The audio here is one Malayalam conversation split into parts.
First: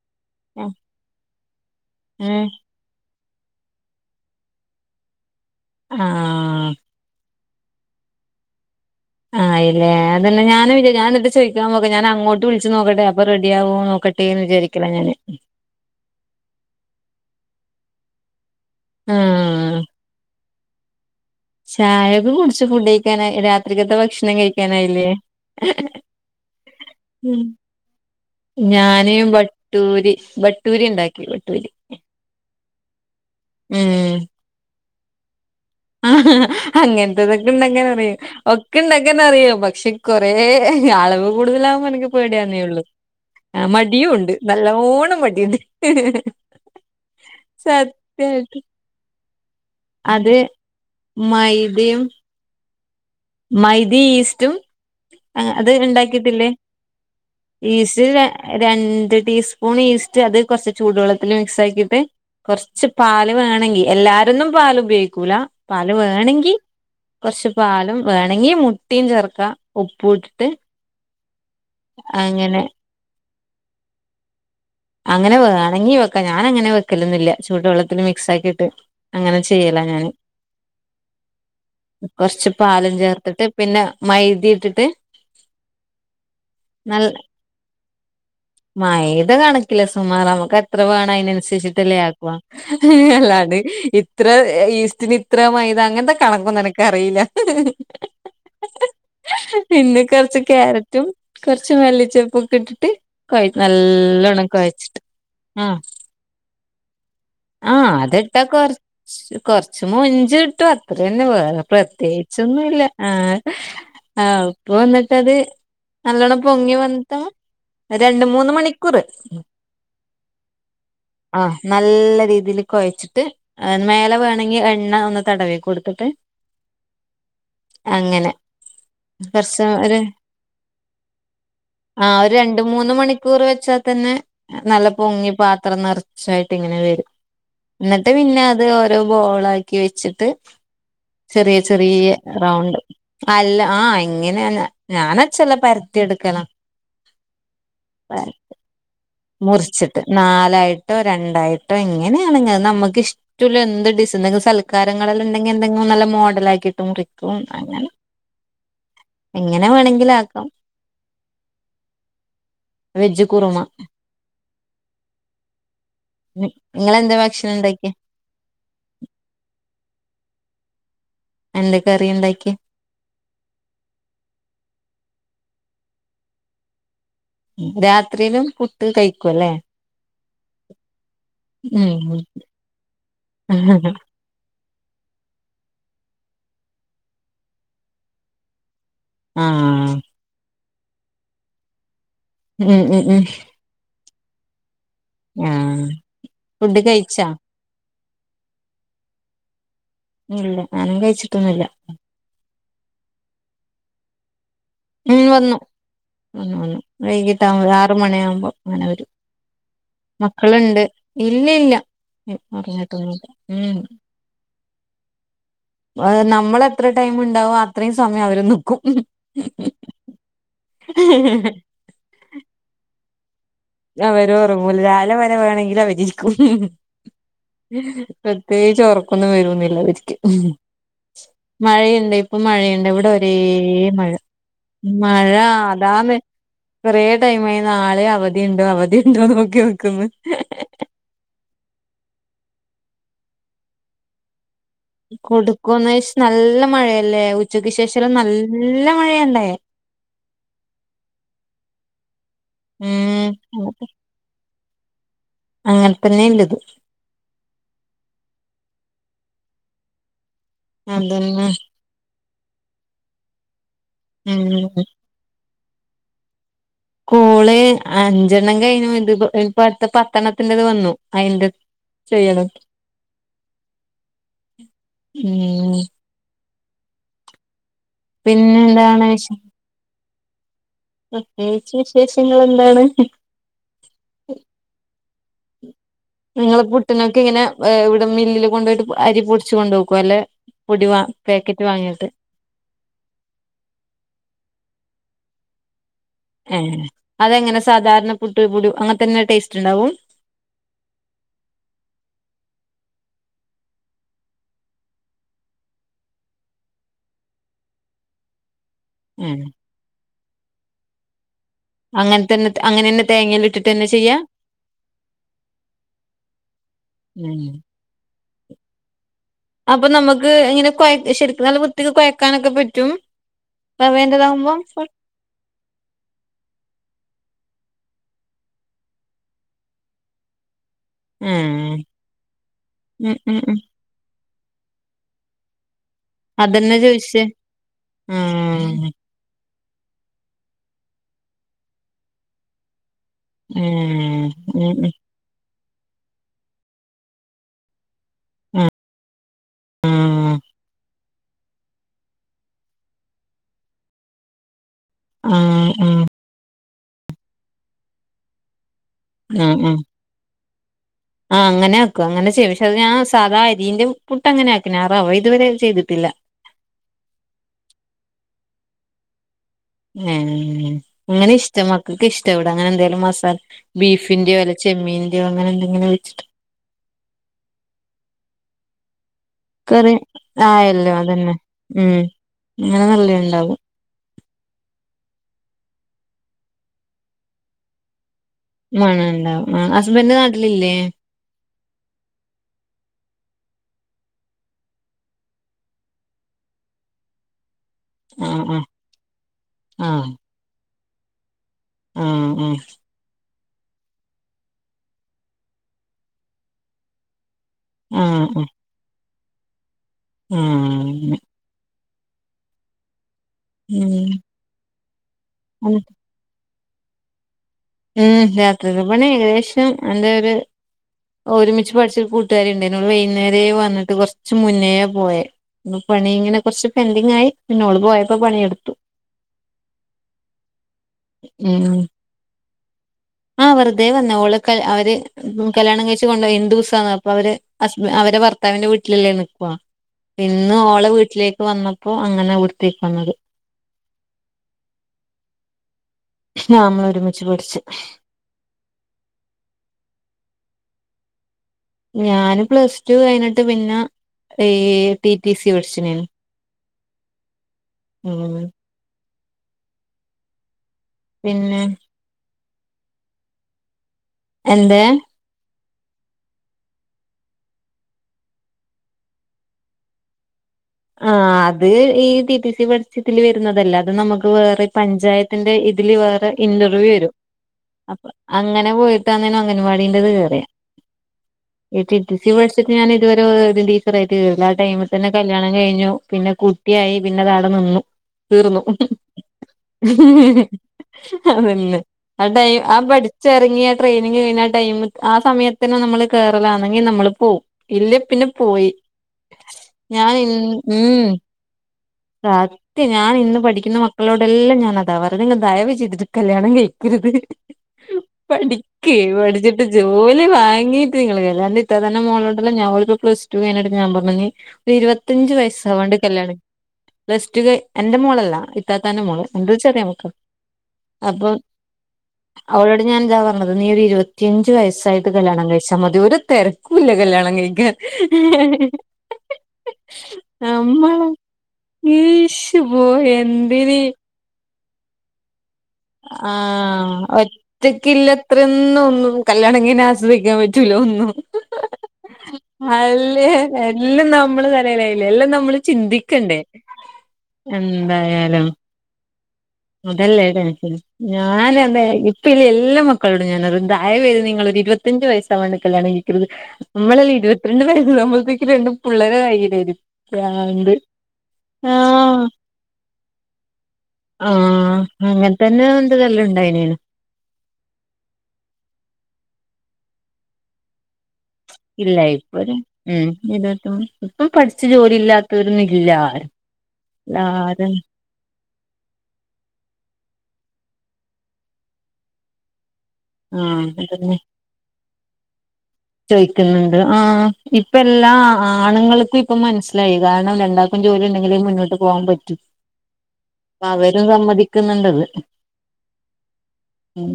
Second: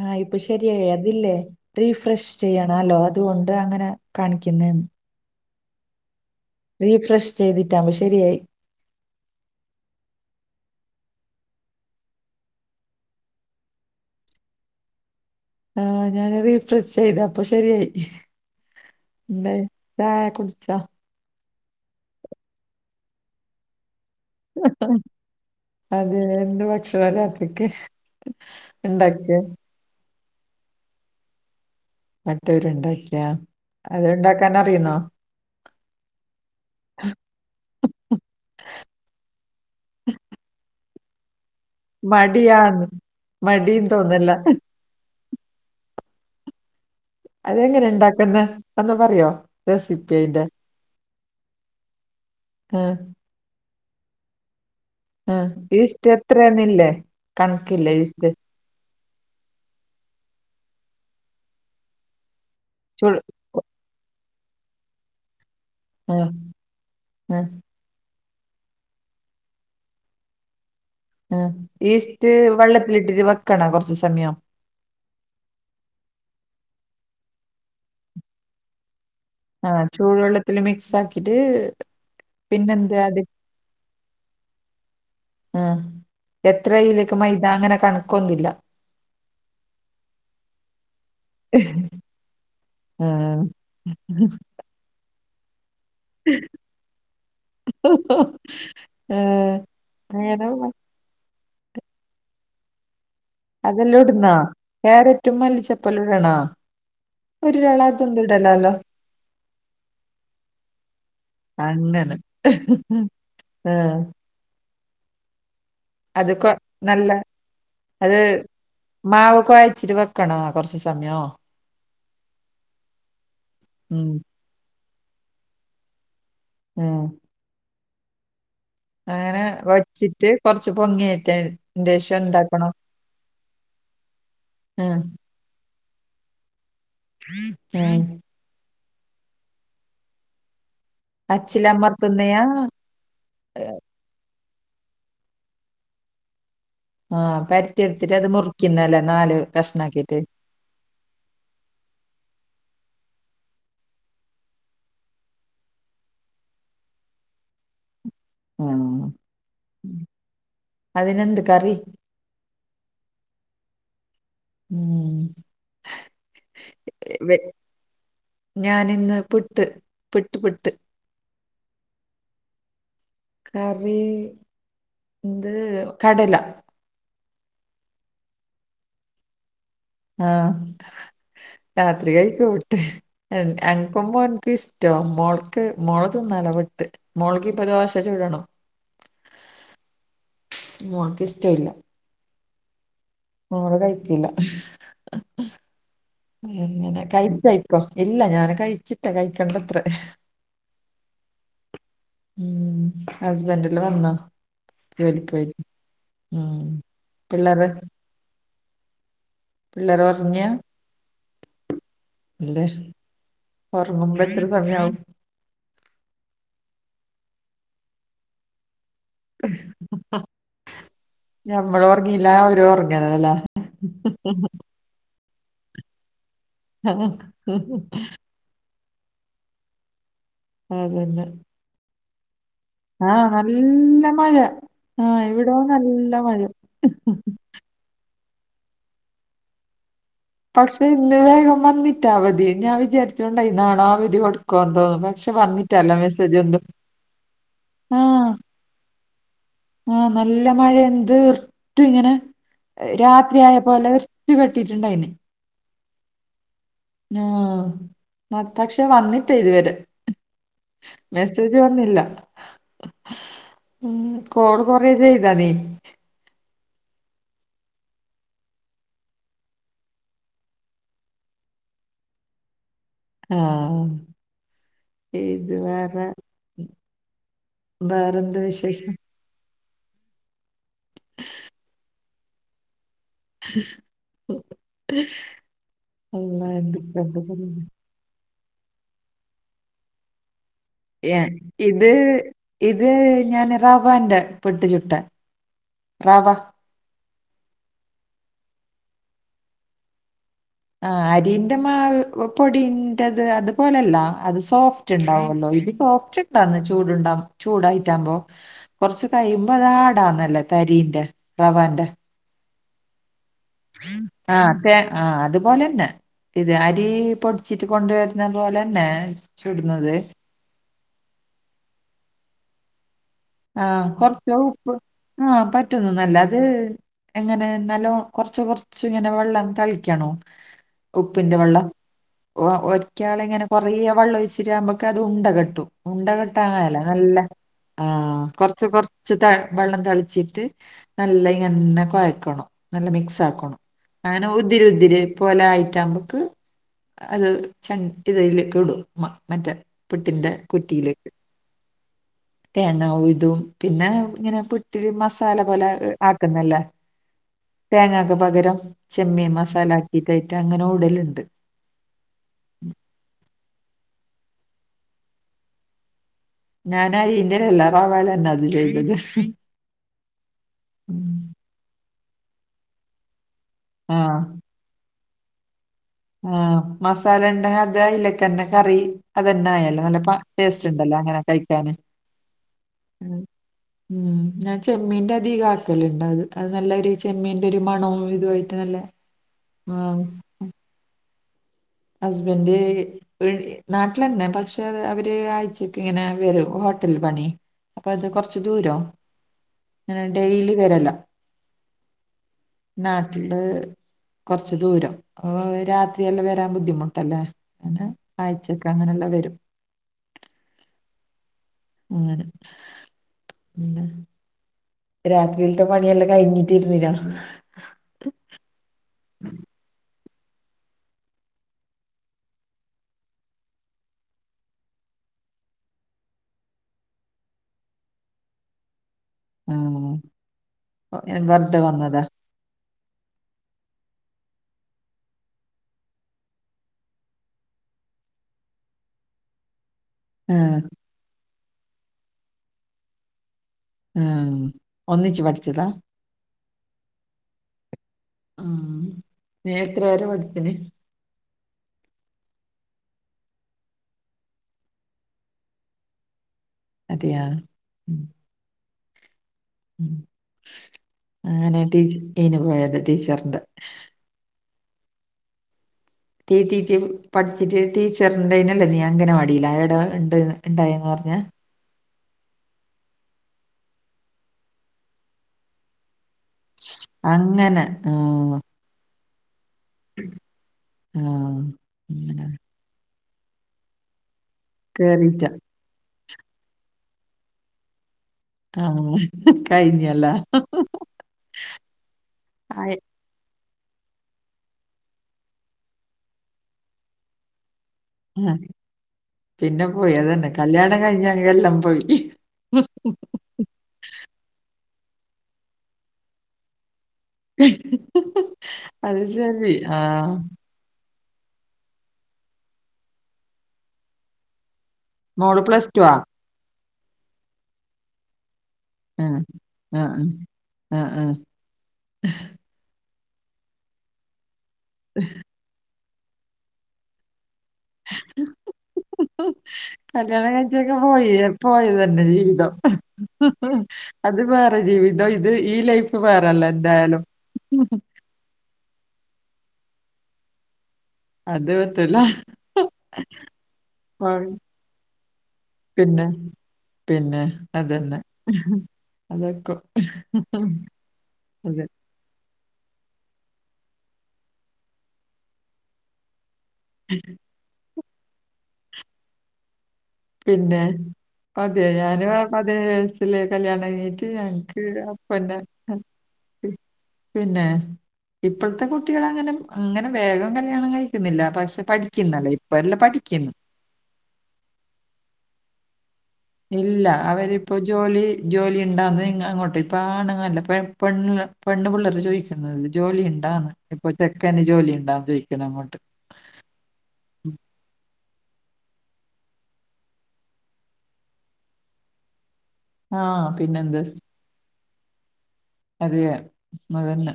ആഹ് ഇപ്പൊ ശരിയയി അതില്ലേ റീഫ്രഷ് ഏഹ് ചെയ്യാ എന്നാ ദേഹത്ത് കൊണ്ട് അങ്ങനെ കാണിക്കുന്നേന്ന് ആഹ് റീഫ്രഷ് ചെയ്തിട്ടാവും ശരിയായി ആഹ് ആയില്ലേ അതന്നെ ഞാനും വിചാ ഞാനന്നിട്ട് ചോയിക്കാൻ നോക്കുവാ ഞാന് അങ്ങോട്ട് വിളിച്ചു നോക്കട്ടെ അപ്പൊ റെഡിയാവോ നോക്കട്ടെ എന്ന് വിചാരി [unintelligible] ആഹ് ഞാന് റീഫ്രഷ് ചെയ്ത് അപ്പൊ ശരിയായി എന്തായി ആഹ് ചായയൊക്കെ കുടിച്ചോ ചായയോക്കെ കുടിച്ചു ഫുഡ് കഴിക്കാനായി രാത്രിക്കത്തെ ഭക്ഷണം കഴിക്കാനായില്ലേ? അതെ എന്ത് ഭക്ഷണ രാത്രിക്ക് ഇണ്ടാക്ക ബട്ടൂരെ ബട്ടൂരി ഇണ്ടാക്കി ബട്ടൂരി ബട്ടൂര ഇണ്ടാക്കിയാ ഉം അത് യിണ്ടാക്കാൻ അറിയുന്നോ ആ അങ്ങനത്തെതൊക്കെ ഇണ്ടക്കാൻ അറിയാം ഒക്കെ ഇണ്ടാക്കാനറിയും പക്ഷേ കൊറേ അളവ് കൂടുതലാവ ആണെങ്കി പേടിയാന്നേ ഉള്ളു മടിയാന്ന് ആ മടിയും ഉണ്ട് നല്ലോണം മടിയുണ്ട് അതെങ്ങനെ ഇണ്ടാക്കന്നെ സത്യായിട്ട് ഒന്ന് പറയ്യോ അത് മൈദെയും ആഹ് മൈദി ഈസ്റ്റും ആ ആഹ് അത് ഈസ്റ്റ് ഇണ്ടാക്കീട്ടില്ലേ എത്രന്നില്ലേ കണക്കില്ലേ ഈസ് ഈസ്റ്റ് രണ്ട് ടീസ്പൂൺ ഈസ്റ്റ് അത് കൊർച്ച് ചൂടുവെള്ളത്തില് മിക്സാക്കീട്ട് കൊർ ച്ച് ചുള് പാല് വേണെങ്കി എല്ലാരൊന്നും പാലുപയ്ക്കൂല പാല് ആ വേണെങ്കി ആ കൊർച്ച് പാലും വേണെങ്കി മുട്ടിം ചേർക്കാ ഉപ്പൂട്ടിട്ട് ആ ഈസ്റ്റ് വെള്ളത്തിലിട്ടിട്ട് വെക്കണ കൊറച്ചു സമയം അങ്ങനെ വേണെങ്കി വെക്കാം ഞാനങ്ങനെ വെക്കലൊന്നില്ല ചൂട് വെള്ളത്തിൽ മിക്സ് ആക്കിയിട്ട് അങ്ങനെ ചെയ്യല ആഹ് ഞാന് ചൂടുവെള്ളത്തില് മിക്സ് ആക്കിട്ട് കൊറച്ച് പാല പിന്നെന്താ അത് ചേർത്തിട്ട് പിന്നെ മൈദെ ഇട്ടിട്ട് ആഹ് എത്രെ ഇയ്ലേക്ക് മൈദാ അങ്ങനെ കണക്കൊന്നുല്ല മൈദത കണക്കില്ല സുമാറാ നമക്കെത്ര വേണം അയ്നൻ ഷിചിട്ടല്ലേ ആക്ക്വ ആഹ് അല്ലാണ്ട് ഇത്ര ഈസ്റ്റിന് ഇത്ര മൈദ അങ്ങൻത്തെ കണക്കൊന്നെനക്ക് അറീല്ല ഓഹ് പിന്നെ കൊർച്ച് ക്യാരറ്റും കൊർച്ച് മല്ലിച്ചപ്പൊക്കെട്ടിട്ട് കൊയ് അതെല്ലാം ഇടുന്നാ നല്ലൊണ്ണം കൊയ്ച്ചിട്ട് ക്യാരറ്റും ആഹ് മല്ലിച്ചപ്പലും ഇടണോ ആ ഒരാള് അതൊന്നും അതിട്ട ഇടലാലോ കൊറച്ച് കൊറച്ച് മൊഞ്ച്കിട്ടും അത്ര തന്നെ വേറെ അങ്ങനെ പ്രത്യേകിച്ച് പച്ചൊന്നുംല്ല ആ ആഹ് ആഹ് ഇപ്പ വന്നിട്ടത് അത് നല്ലോണം കൊ പൊങ്ങി നല്ല വന്ത അത് രണ്ട് മൂന്ന് മണിക്കൂർമതി മാവ് കൊഴച്ചിട്ട് വെക്കണോ കൊറച്ച് സമയോ ആ നല്ല രീതിൽ കുഴച്ചി ട്ട് ഉം മേലെ വേണമെങ്കി എണ്ണ ഒന്ന് തടവി കൊടുത്തിട്ട് ആഹ് അങ്ങനെ അങ്ങനെ കുറച്ച ആ ഒരു വച്ചിട്ട് കുറച്ച് പൊങ്ങിയതിന്റെ ശേഷം ആഹ് രണ്ട് എന്താക്കണം മൂന്ന് മണിക്കൂറ് വെച്ചാ തന്നെ നല്ല ഉം, പൊങ്ങി പാത്രം നിറ ചായിട്ട് ഇങ്ങനെ വരും ഉം. എന്നിട്ട് പിന്നെ അത് ഓരോ ബോളാക്കി വെച്ചിട്ട് ചെറിയ ചെറിയ അച്ചിലമ്മർത്ത്ന്നെ റൗണ്ട് അല്ല ആഹ് ഇങ്ങനെയ ഞാനച്ചല്ല പരത്തി എടുക്കണം ആഹ് പരത്തി എടുത്തിട്ട് അത് മുറിക്കുന്നല്ലേ നാല് കഷ്ണക്കിട്ട് നാലായിട്ട് ട്ടോ രണ്ടായിട്ടോ എങ്ങനെയാണെ നമുക്ക് ഇഷ് എന്ത് ഡിസ എന്തെങ്കിലും സൽക്കാരങ്ങൾ ഉണ്ടെങ്കിൽ എന്തെങ്കിലും നല്ല മോഡൽ ആക്കിയിട്ട് മുറിക്കും അങ്ങനെ ഉം. എങ്ങനെ വേണെങ്കിലാക്കാം അതിനെന്ത് കറി വെജ്ജ് കുറുമ നിങ്ങളെന്താ വെച് ഭക്ഷണം ഉണ്ടാക്കിയെ ഞാനിന്ന് പുട്ട് പുട്ട് പുട്ട് എന്ത കറിയി ണ്ടാക്കി-? - കറി ന്ത് കടല രാത്രിയിലും പുട്ട് കഴിക്കു ല്ലേ ആഹ് രാത്രി ഉം കഴിക്കോപുട്ട് എ അനക്കുമ്പോനക്ക് ഇഷ് ട്ടൊ മോൾക് മോൾക് തിന്നലപിട്ട് മുളക്കിപ്പ ദോശ ചുടണം ആഹ് മോൾ ക്ക് ഇഷ്ട ഇല്ല. ഉം ഉം ഉം. മോള് കഴക്കില്ല [unintelligible] ആഹ് ഫുഡ് എങ്ങനെ കഴിച്ചാ കഴി കഴി ഇല്ല ഞാന് കഴിച്ചിട്ട കഴിക്കണ്ടത്രെ. ഇല്ല ഞാനും കഴിച്ചിട്ടൊന്നുല്ല. ഉം ഹസ്ബൻഡില് വന്നോ? ഉം ജോലിക്ക് പോയി വന്നു വന്നു ഉം വന്നു വൈകിട്ട പിള്ളേര് ആകുമ്പ ആറ് മണിയാ കുമ്പോ ഇങ്ങനെ വരും. പിള്ളേര് ഉറങ്ങിയ മക്കളുണ്ട് ഇല്ല ഇല്ല ഇല്ലേ പറഞ്ഞിട്ടൊന്നുല്ലാ ഉം... ഉറങ്ങുമ്പോ എത്ര സമയാവും? അത് നമ്മള എത്ര ടൈം ഇണ്ടാവും അത്രയും സമയം അവര് ന്നിക്കും. ഞമ്മള് ഒറങ്ങീല്ല അവര് ഒറങ്ങലാല്ലേ? അവര് ഉറങ്ങൂല്ല രാവലെവരെ വേണങ്കിലു അവരിരിക്കും. ആഹ ഹ് പ്രത്യേകിച്ച് ഒറക്കൊന്നും വരൊന്നുന്നില്ല അവരീക്ക് അത് ന്നെ. മഴയെണ്ട് ഇപ്പം മഴയുണ്ട് ഇവിടെ ഒരേ മഴ ആ മഴ ഇവിടെ നല്ല അതാന്ന് മഴ കുറേ ടൈം ആയി നാളെ അവ ധി ഉണ്ടോ അവധിയ ഉണ്ടോ നോക്കി നീക്കുന്ന്. പക്ഷെ ഇന്ന്ലേ വേഗം വന്നിട്ടാ അവധി ഞാൻ വിചാരിച്ചട്ടുണ്ടായിന്നാണോ അവധി കൊടുക്കന്തോ? കൊടുക്കുംന്ന് നല്ല മഴയല്ലേ ഉച്ചക്ക് ശേഷം ആ എല്ലാം നല്ല.. മഴയുണ്ടായേ. ആ നല്ല മഴയ എന്ത് നിർത്ത് ഇങ്ങനെ ഉം രാത്രിആയ പോലെ ഇടിവെട്ടിട്ടുണ്ടായിനേ. അങ്ങനെ തന്നെയ ഇന്റത് ആഹ് പ പക്ഷെ വന്നിട്ട ഇതുവരെ അതന്നെ മെസ്സേജ് വന്നില്ല. ഉം കോള് ഉം കൊറേ ചെയ്താതി കോള് അഞ്ചെണ്ണം കഴിഞ്ഞു ഇത് ഇപ്പ അടുത്ത പത്തെണ്ണത്തിന്റേത് വന്നു അയിന്റെ. ചെയ്യണം. ആഹ് ഇത് ഉം വേറെ വേറെന്ത് പിന്നെ വിശേഷം എന്താണ്? വിശ് പ്രത്യേകിച്ച് വിശേഷങ്ങൾ എന്താണ്? [unintelligible] അള്ളാ നിങ്ങള് എന്തൊക്കെണ്ട് പുട്ടനൊക്കെ ഇങ്ങനെ പറയുന്നെ ഇവിടെ മില്ലില് കൊണ്ടു പോയിട്ട് അരി പൊടിച്ച് കൊണ്ടുക്കു ല്ലെ പൊടി ഏഹ് പാക്കറ്റ് ഇത് വാങ്ങിയിട്ട് ഇത് ഞാന് റവാന്റെ പുട്ടു ചുട്ടേ റവാ ഏഹ് അതെങ്ങനെ സാധാരണ പുട്ട് പുടി അങ്ങനത്തെ തന്നെ ടേസ്റ്റ് ഉണ്ടാവും. ആഹ് അരിന്റെ മാവ് പൊടീന്റത് അതുപോലല്ല അത് സോഫറ്റ് ണ്ടാവല്ലോ ഇതിപ്പ [unintelligible] ഇണ്ടന്ന് [unintelligible] ചൂട്ണ്ട ചൂടായിറ്റാമ്പോ കൊറച്ച് ഉം കഴിയുമ്പോ അത്ടാന്നല്ലേ തരിന്റെ റവാന്റെ അങ്ങനെ തന്നെ അങ്ങന തന്നേ തേങ്ങലി ട്ട് ആഹ് അതേ ആഹ് അതുപോലെന്നെ. ഇതാ അരി ഉം പൊടിച്ചിട്ട് കൊണ്ടുവരുന്ന പോലെന്നെ ചുടുന്നത്. ഇത് ഇങ്ങനെ കൊയ ശരിക്കും നല്ല വൃത്തിക്ക് കുഴയ്ക്കാനൊക്കെ പറ്റും റവേന്റേതാകുമ്പം? ആഹ് പറ്റുന്നു നല്ല അത് എങ്ങനെ നല്ലോ കൊറച്ച് കൊറച്ച് ഇങ്ങനെ വെള്ളം തളിക്കണോ ഉപ്പിന്റെ വെള്ളം ഏഹ് ഉം ഒരിക്കള ഉം ഇങ്ങനെ ഉം കൊറേ വെള്ളം ഒഴിച്ചിട്ടകുമ്പോക്ക അത് ഉണ്ട കെട്ടും ഉണ്ട അതന്നെ കിട്ടാല്ല നല്ല ചോയിച്ചേ ആ കൊറച്ച് ആഹ് കൊറച്ച് വെള്ളം തതിളിച്ചിട്ട് നല്ല ഇങ്ങനെ കുഴക്കണം നല്ല മിക്സ് ആക്കണം ഏഹ് അങ്ങനെ ഉം ഒതിരിുതിരി പോലെ ആയിട്ട നമ്മക്ക് അത് ച ഇതലക്ക ഉം ഇടും മറ്റേ പുട്ടിന്റെ ആഹ് കുട്ടിയിലേക്ക് തേങ്ങ അതും പിന്നെ ഇങ്ങനെ പുട്ടില് മസാല പോലെ ആഹ് ആഹ് ആക്കുന്നല്ലേ തേങ്ങക്പകരം ചെമ്മീൻ ആഹ് മസാല ഈ തൈറ്റ അങ്ങനെ ഉടലുണ്ട് ആഹ് അങ്ങനെയ ആക്കും അങ്ങനെ ചെയ്യും പക്ഷെ അത് ഞാ സാദാഅരിീന്റെ പുട്ട അങ്ങനെ ആക്കിന ഞാ റവ ഇതുവരെ ചെയ്തിട്ടില്ല ഞാനരീൻാലല്ല റാ വേലന്നാ അത് ചെയ്തത് ആ ഉം. അങ്ങനെ ഇഷ്ടം മക്കൾക്ക് ഇഷ്ട ഇവിട അങ്ങനെ എന്തേലും മസാല ആ ബീഫിന്റെ വല ചെമ്മീന്റെോ അങ്ങനെ എന്തെനെ വെട്ട് ആഹ മസാല ഉണ്ട അതായില്ലേക്കന്നെ കറി അതന്നെ ആായല്ലോ കറി നല്ല ടേസ്റ്റ് ആയല്ലോ ഉണ്ടല്ലോ അങ്ങനെ അതന്നെ കഴിക്കാന് ഉം അങ്ങനെ നല്ല ഉണ്ടാവും ഉ ഞാൻ ചെമ്മീന്റെ അധിക ആാക്കലുണ്ട അത് അത് നല്ല ഒരു ചെമ്മീന്റെ ഒരു മണവും ഇതുമായി് മണ ഉണ്ടാവും ആ ഹസ്ബൻഡൻ്റ് നാട്ടിലില്ലേ ഹസ്ബൻഡ് നാട്ടിലന്നെ പക്ഷെ അവര് ആഴ്ചക്ക് ഇങ്ങനെ വരും ഹോട്ടൽ പണിയാ അപ്പൊ അത് ആ കൊറച്ച് ആ ദൂരോ ആ അങ്ങനെ ഡെയ്ലി വരലാ ആഹ് ആഹ് നാട്ടില് കൊറച്ച ദൂരം രാത്രിയെല്ലാം വരാൻ ബുദ്ധിമുട്ടല്ലേ പിന്നെ ആ കഴ്ചക്കെ അങ്ങനെല്ലാം വരും ഉം ആ ഉ ഉം രാത്രിയിലത്തെ ഉം പണിയെല്ലാം കഴിഞ്ഞിട്ട ഇരുന്നിനൊ ഉം രാത്രില് പണി ഏകദേശം എന്താ ഒരു ഒരുമിച്ച് പഠിച്ചൊരു കൂട്ടുകാരിണ്ടേന് വൈകുന്നേരേ വന്നിട്ട് കുറച്ച് മുന്നേ പോയേ പണി ഇങ്ങനെ കുറച്ച് പെൻഡിങ് ആയി പിന്നോ ഓള് പോയപ്പോ പണിയെടുത്തു ആഹ് വെറുതെ ഉം വന്നതാ ആ വെറുതെ വന്ന ഓളെ അവര് കല്യാണം കഴിച്ച് കൊണ്ടോയ് ഇന്ദുസാ അപ്പൊ അവര് ഹസ്ബ അവടെ ഭർത്താവിന്റെ വീട്ടിലല്ലേ നിക്കുവാ ഇന്ന് ആഹ് ഓളെ വീട്ടിലേക്ക് വന്നപ്പോ അങ്ങനെ ഇവിടുത്തേക്ക്‌ വന്നത് ആഹ് ഒന്നിച്ച് പഠിച്ചതാ നമ്മള് ഒരുമിച്ച് പഠിച്ചു ആഹ് നീ എത്ര വരെ പഠിച്ച്ണ് ഞാന് പ്ലസ് ടു കഴിഞ്ഞിട്ട് പിന്നെ ഈ ടി ടി സി പഠിച്ച [unintelligible] അതെയാ ഉം ഉം അങ്ങനെ പിന്നെ ടി ടി ന് പോയത് ടീച്ചറിന്റെ എന്തേ ടി ടി പഠിച്ചിട്ട് ടീച്ചർന്റെനല്ലേ നീ അംഗനവാടിലായെടാ ഇണ്ട് ആഹ് അ അത് ഈ ടി ടി സി പരസ്യത്തില് വരുന്നതല്ലേ അത് നമുക്ക് വേറെ പഞ്ചായത്തിന്റെ ഇതില് വേറെ ഇന്റർവ്യൂ വരും അങ്ങനെ അപ്പ ആഹ് അങ്ങന അങ്ങനെ പോയിട്ട് അങ്ങനെ അംഗനവാടിനന്റെത് കേറിയ് ആഹ് ഈ ടി ടി അങ്ങനെ സി പഠിച്ച് ഞാന് ഇതുവരെ ടീച്ചറായിട്ട്ആട്ട് കേ ആ ടൈമിൽ തന്നെ കേറിറ്റ കല്യാണം കഴിഞ്ഞു പിന്നെ കുട്ടിയായി പിന്നെ അത് അവിടെ നിന്നു തീർന്നു ആഹ് കഴിഞ്ഞല്ല മ് മ് മ് അതന്നെ ആ ടൈ ആ ആയി പഠിച്ചിറങ്ങിയ ആ ട്രെയിനിങ് കഴിഞ്ഞ ആ ടൈമ് ആ സമയത്തന്നെ നമ്മള് കേറളാണെങ്കി നമ്മള് പോവും ഇല്ലേ പിന്നെ ആഹ് പോയി പിന്നെ പോയി ഞാൻ അതന്നെ കല്യാണം ഉം കഴിഞ്ഞ എല്ലാം പോയി സത്യാ ഞാൻ ഇന്ന് പഠിക്കുന്ന മ മക്കളോടെല്ലാം ഞാനതാ പറഞ്ഞേ നിങ്ങള് ദയവ് ചെയ്തിട്ട് കല്യാണം കഴിക്കരുത് പഠിക്കേ അത് ശരി പഠിച്ചിട്ട് ആഹ് ജോലി വാങ്ങി നിങ്ങള്ൾല്ല [unintelligible] മോളുണ്ടല്ലോ ഞ പ്ലസ് ടു കിട്ട് ഞാൻ പറഞ്ഞു [unintelligible] ഇരുപത്തഞ്ച് മോള് പ്ലസ് ടു ആ വയസ്സാവാണ്ട് കല്യാണം പ്ലസ്ടു കയ് എന്റെ മോളല്ല ഇത്താത്താന്റെ ആഹ് മോള് എന്റെ ചെറിയ ആഹ് മക്കള് ആഹ് ആഹ് അപ്പൊ അവളോട് ഞാൻ ഇതാ പറഞ്ഞത് നീ ഒരു ഇരുപത്തിയഞ്ച് വയസ്സായിട്ട് കല്യാണം കഴിച്ച ക്ഷെ മദൂര തെരക്കൂലാ കല്യാണം കഴിക്കാൻ കല്യാണം കഴ്ച്ചൊക്കെ നമ്മള് പോയി പോയതന്നെ ജീവിതം ഈശ് പോയി എന്തിന് അത് വേറെ ജീവിതം ഇത് ഈ ലൈഫ് വേറല്ല ആഹ് എന്തായാലും ഒറ്റക്കില്ല അത്രയൊന്നും ഒന്നും കല്യാണം കഴിഞ്ഞ ആസ്വദിക്കാൻ പറ്റൂല ഒന്നും അത് പറ്റൂല അല്ല എല്ലാം ആ, നമ്മള് തലയിലായിലേ എല്ലാം നമ്മള് പിന്നെ ചിന്തിക്കണ്ടേ പിന്നെ അതന്നെ എന്തായാലും അതൊക്കെ അതല്ലേ ഞാന അതെ ന്താ... ഇപ്പെ എല്ലാ മക്കളോടും ഞാൻ പറിൽ ണ്ട് ദയവ്യ്ത് നിങ്ങളൊരിരുപത്തഞ്ചു വയസ്സ ആവാതെ കല്ലിയാണം കഴിക്കരുത്.. മ്മളെല്ലാ ഇരുപത്തി രണ്ട് വയസ്സായപ്പഴ്ത്തേക്ക് രണ്ടും പുള്ളേരാ കയ്യിത്തെരും പിന്നെ ആഹ് രസല്ലേ കല്യാണം കയ്ഞ്ഞിട്ട് ആഹ് അങ്ങനെ തന്നെ എന്തോ വെല്ലോം ഇണ്ടായിനേന് പിന്നെ ഇപ്പോൾത്തെ കുട്ടികള് അങ്ങനെ അങ്ങനെ വേഗം കല്യാണം കഴിക്കുന്നില്ല പക്ഷെ ഇല്ലേ പഠിക്കുന്നല്ല ഇപ്പൊ ഒരു ഇപ്പ എല്ലാം ഉം പഠിക്കുന്നു ഇരുപത്തിമൂന്ന് ഇപ്പം പഠിച്ച ജോലി ഇല്ലാത്തവരൊന്നും ഇല്ല ഇല്ല അവരിപ്പോ എല്ലാരും ജോലി ജോലി ഇണ്ടാന്നേ നിങ്ങ അങ്ങോട്ടെ ഇപ്പ ആണ്ങ്ങളല്ല പെണ്ണ് പെണ്ണ് പിള്ളേരാ ചോദിക്കുന്നത് ജോലി ഡാ ആഹ് ഇപ്പൊ അതന്നെ ചെക്കന് ജോലി ഉണ്ടാന്ന് ചോയിക്കണ് അങ്ങോട്ട്. ചോയിക്കുന്നുണ്ട് ആ ഇപ്പ എല്ലാ ആണുങ്ങൾക്കും ഇപ്പ മനസ്സിലായി കാരണം രണ്ടാ.. ഇപ്പം ജോലി ഉണ്ടെങ്കിലെ മുന്നോട്ട് പോകാൻ പറ്റും ആ പിന്നെന്ത് അവരും സമ്മതിക്കുന്നുണ്ടത്. അതെ മതന്ന ഉം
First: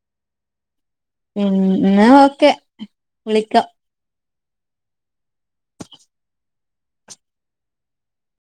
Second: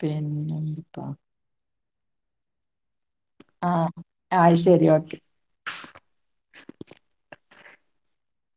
പിന്നന്ത്പ്പാ. ഉ എന്ന ഓക്കെ വിളിക്ക. ആ ആ ശരി ഓക്കെ.